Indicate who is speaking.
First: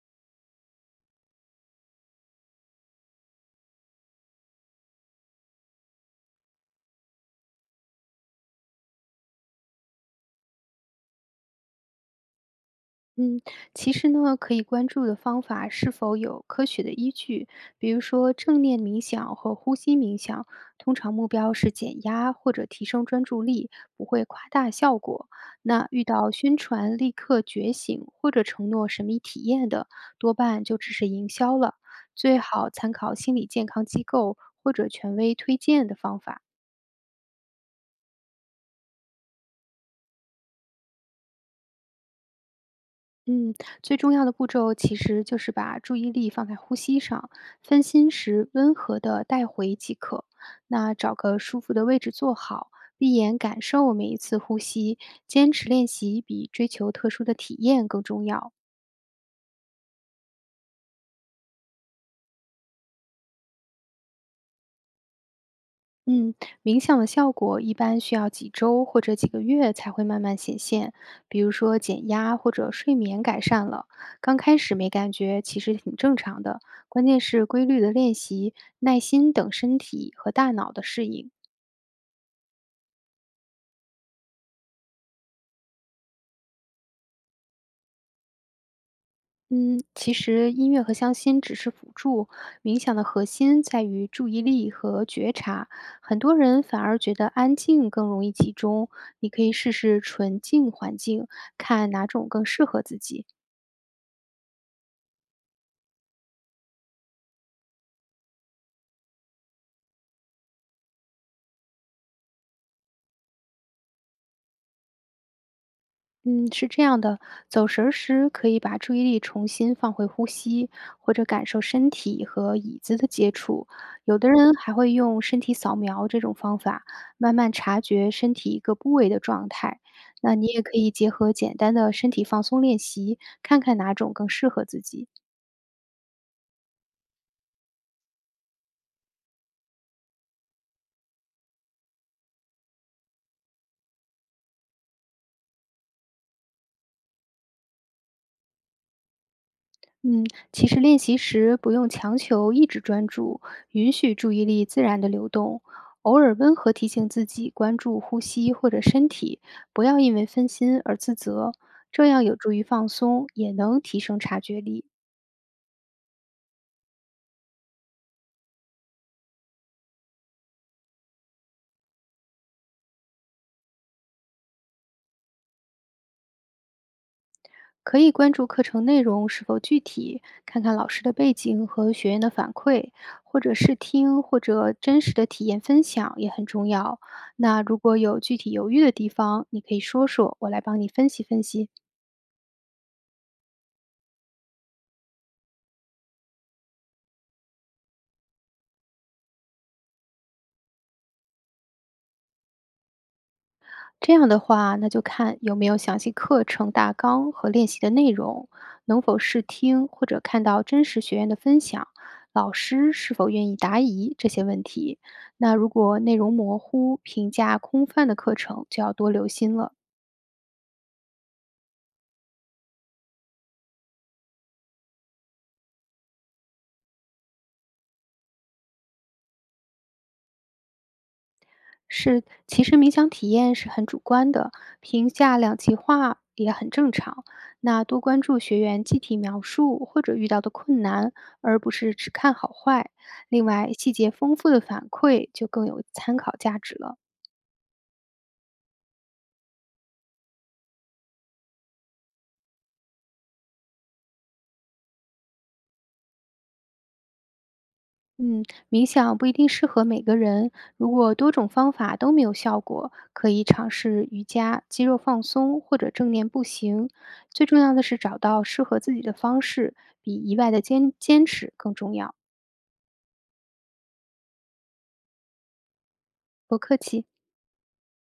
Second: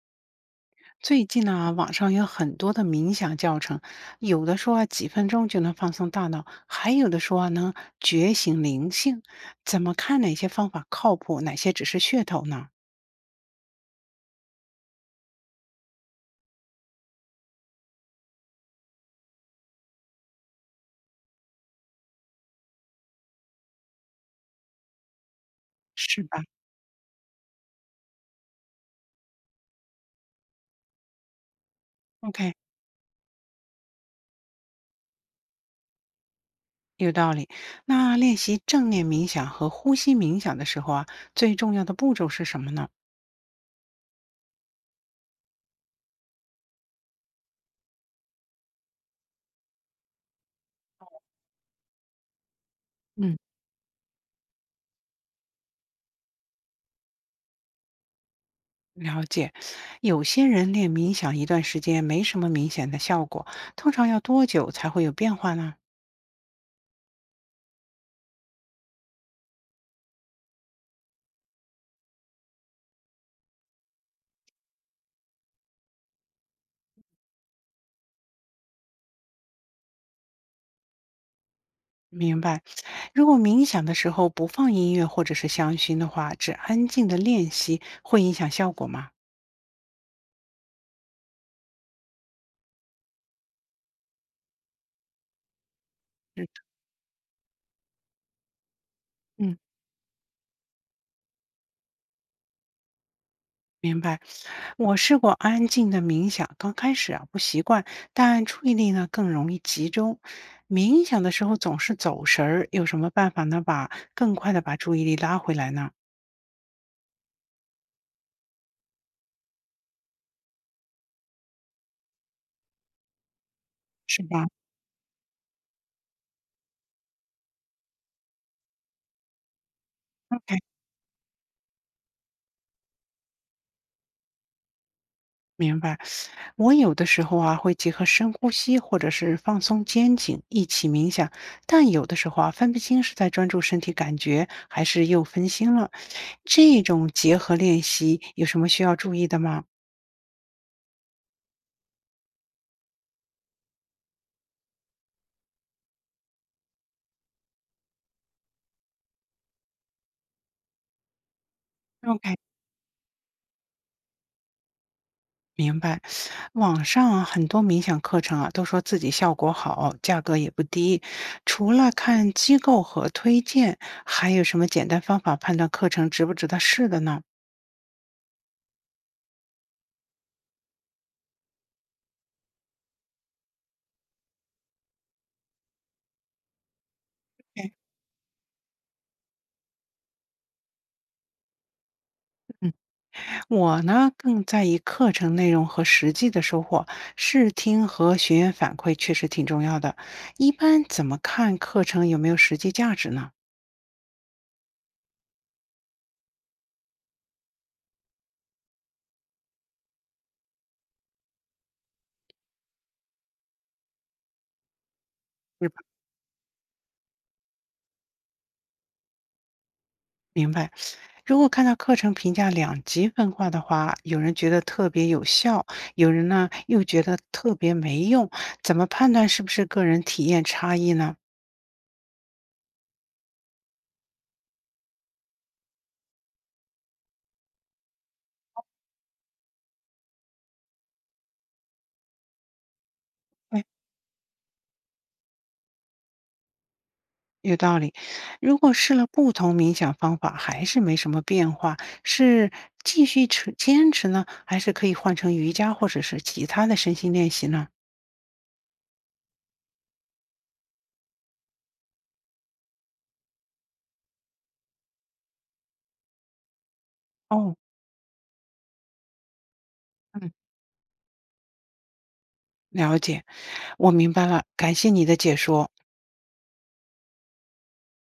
Speaker 1: 最近呢，网上有很多的冥想教程，有的说啊几分钟就能放松大脑，还有的说啊能觉醒灵性。怎么看哪些方法靠谱，哪些只是噱头呢？
Speaker 2: 嗯，其实呢，可以关注的方法是否有科学的依据，比如说正念冥想和呼吸冥想，通常目标是减压或者提升专注力，不会夸大效果。那遇
Speaker 1: 是
Speaker 2: 到
Speaker 1: 吧
Speaker 2: 宣传立刻觉醒或者承诺神秘体验的，多半就只是营销了。最
Speaker 1: ？OK，
Speaker 2: 好参考心理健康机构或者权威推荐的方法。
Speaker 1: 有道理。那练习正念冥想和呼吸冥想的时候啊，最重要的步骤是什么呢？
Speaker 2: 嗯，最重要的步骤其实就是把注意力放在呼吸上，分心时温和的带回即可。那找个舒服的位置坐好，闭
Speaker 1: 嗯，
Speaker 2: 眼感受每一次呼吸，坚持练习比追求特殊的体验更重要。
Speaker 1: 了解，有些人练冥想一段时间没什么明显的效果，通常要多久才会有变化呢？
Speaker 2: 嗯，冥想的效果一般需要几周或者几个月才会慢慢显现，比如说减压或者睡眠改善了，刚开始没感觉其实挺正常的，关键是规律的练习、耐心等身体和大脑的适应。
Speaker 1: 明白。如果冥想的时候不放音乐或者是香薰的话，只安静的练习，会影响效果吗？
Speaker 2: 嗯，其实音乐和香薰只是辅助，冥想的核心在于注意力和觉察。很多
Speaker 1: 嗯，
Speaker 2: 人反而觉得安静更容易集中，你可以
Speaker 1: 嗯，
Speaker 2: 试试纯净环境，看哪种更适合自己。
Speaker 1: 明白。我试过安静的冥想，刚开始啊不习惯，但注意力呢更容易集中。冥想的时候总是走神儿，有什么办法能把更快的把注意力拉回来呢？
Speaker 2: 嗯，是这样的，走神儿时可以把注意力重新放回呼吸，或者感受身体和椅子的接触。有
Speaker 1: 是
Speaker 2: 的
Speaker 1: 吧
Speaker 2: 人还会用身体扫描这种方法，慢慢察觉身体一个部位的状态。那你
Speaker 1: ？OK，
Speaker 2: 也可以结合简单的身体放松练习，看看哪种更适合自己。
Speaker 1: 明白，我有的时候啊会结合深呼吸或者是放松肩颈一起冥想，但有的时候啊分不清是在专注身体感觉，还是又分心了。这种结合练习有什么需要注意的吗
Speaker 2: 嗯，其实练习时不用强求一直专注，允许注意力自然的流动，偶尔温和提醒自己关注呼吸或者身体，不要因为分心而自责，这样
Speaker 1: ？OK，
Speaker 2: 有助于放松，也能提升察觉力。
Speaker 1: 明白。网上啊很多冥想课程啊都说自己效果好，价格也不低。除了看机构和推荐，还有什么简单方法判断课程值不值得试的呢？
Speaker 2: 可以关注课程内容是否具体，看看老师的背景和学员的反馈，或者试听或者真实的体验分享也很重要。那
Speaker 1: 哎
Speaker 2: 如果有具体犹豫的地方，你可以说说，我来帮你分析分析。
Speaker 1: 嗯我呢，更在意课程内容和实际的收获，试听和学员反馈确实挺重要的。一般怎么看课程有没有实际价值呢？
Speaker 2: 这样的话，那就看有没有详细课程大纲和练习的内容，能否试听或者看到真实学员的分享，老师是否愿意答疑这些问题。那
Speaker 1: 明
Speaker 2: 如
Speaker 1: 白。
Speaker 2: 果内容模糊、评价空泛的课程，就要多留心了。
Speaker 1: 明白如果看到课程评价两极分化的话，有人觉得特别有效，有人呢又觉得特别没用，怎么判断是不是个人体验差异呢？
Speaker 2: 是，其实冥想体验是很主观的，评价两极化也很正常。那多关注学员具体描述或者遇到的困难，而不是只看好坏。另外，细节丰富的反馈就更有参考价值了。
Speaker 1: 有道理，如果试了不同冥想方法还是没什么变化，是继续持坚持呢，还是可以换成瑜伽或者是其他的身心练习呢？
Speaker 2: 嗯，冥想不一定适合每个人，如果多种方法都没有效果，可以尝试瑜伽、肌肉放松或者正念步行。最
Speaker 1: 哦，
Speaker 2: 重要的是找到适合自己的方式，比
Speaker 1: 嗯，
Speaker 2: 一外的坚持更重要。
Speaker 1: 了解，我明白了，感谢你的解说。
Speaker 2: 不客气。